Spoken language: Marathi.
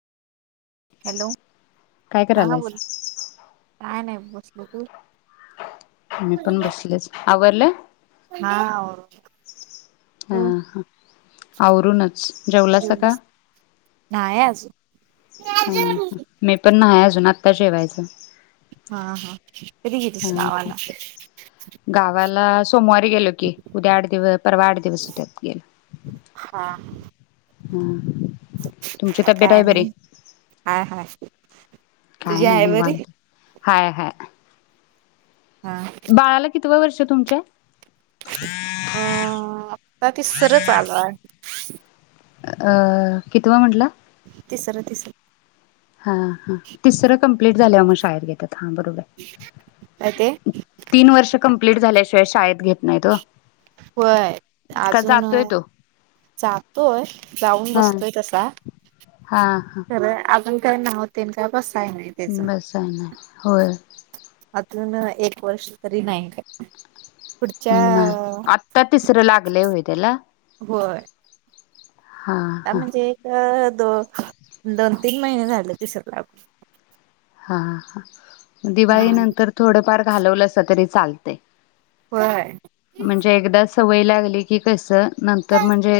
हॅलो काय हा बोल करायलायसा काय नाही बस हा बोल मी पण बसलेच आवरल. हा आवरून हा ह आवरूनच जेवलासा का? जेवलीस नाही अजून हा मी पण नाही अजून अजून आत्ता जेवायचं हा हा कधी गेलतीस गावाला क्लास सोमवारी गेलो की उद्या आठ दिव परवा आठ दिवस होत्यात. हा हम् काय नाही हाय हाय काय तुझी नाही आहे बरी निवांत हाय हाय हा बाळाला कितव वर्ष? तुमच्या अं आता तिसर चालु हाय अ कितीव म्हटला तिसर तिसर हा हा तिसरं कं कप्लीट झाल्यावर मग शाळेत घेतात. हा बरोबर काय ते तीन वर्ष कम्प्लीट. कम्प्लीट झाल्याशिवाय शाळेत घेत नाहीत ओ होय का अजून जातोय तो जातोय जाऊन हा बसतोय तसा हा खर अजून ते नाव त्यांच बस बस आहे ना होय. अजून एक वर्ष तरी नाही काय? पुढच्या हम्म आता तिसरं लागलय होय. त्याला होय. हा ह हा म्हणजे एक अ दो दोन तीन महिने झाले तिसर लागून हां हां हां दिवाळी नंतर थोडंफार घालवलंसा तरी चालतय होय म्हणजे एकदाच सवय लागली की कसं नंतर म्हणजे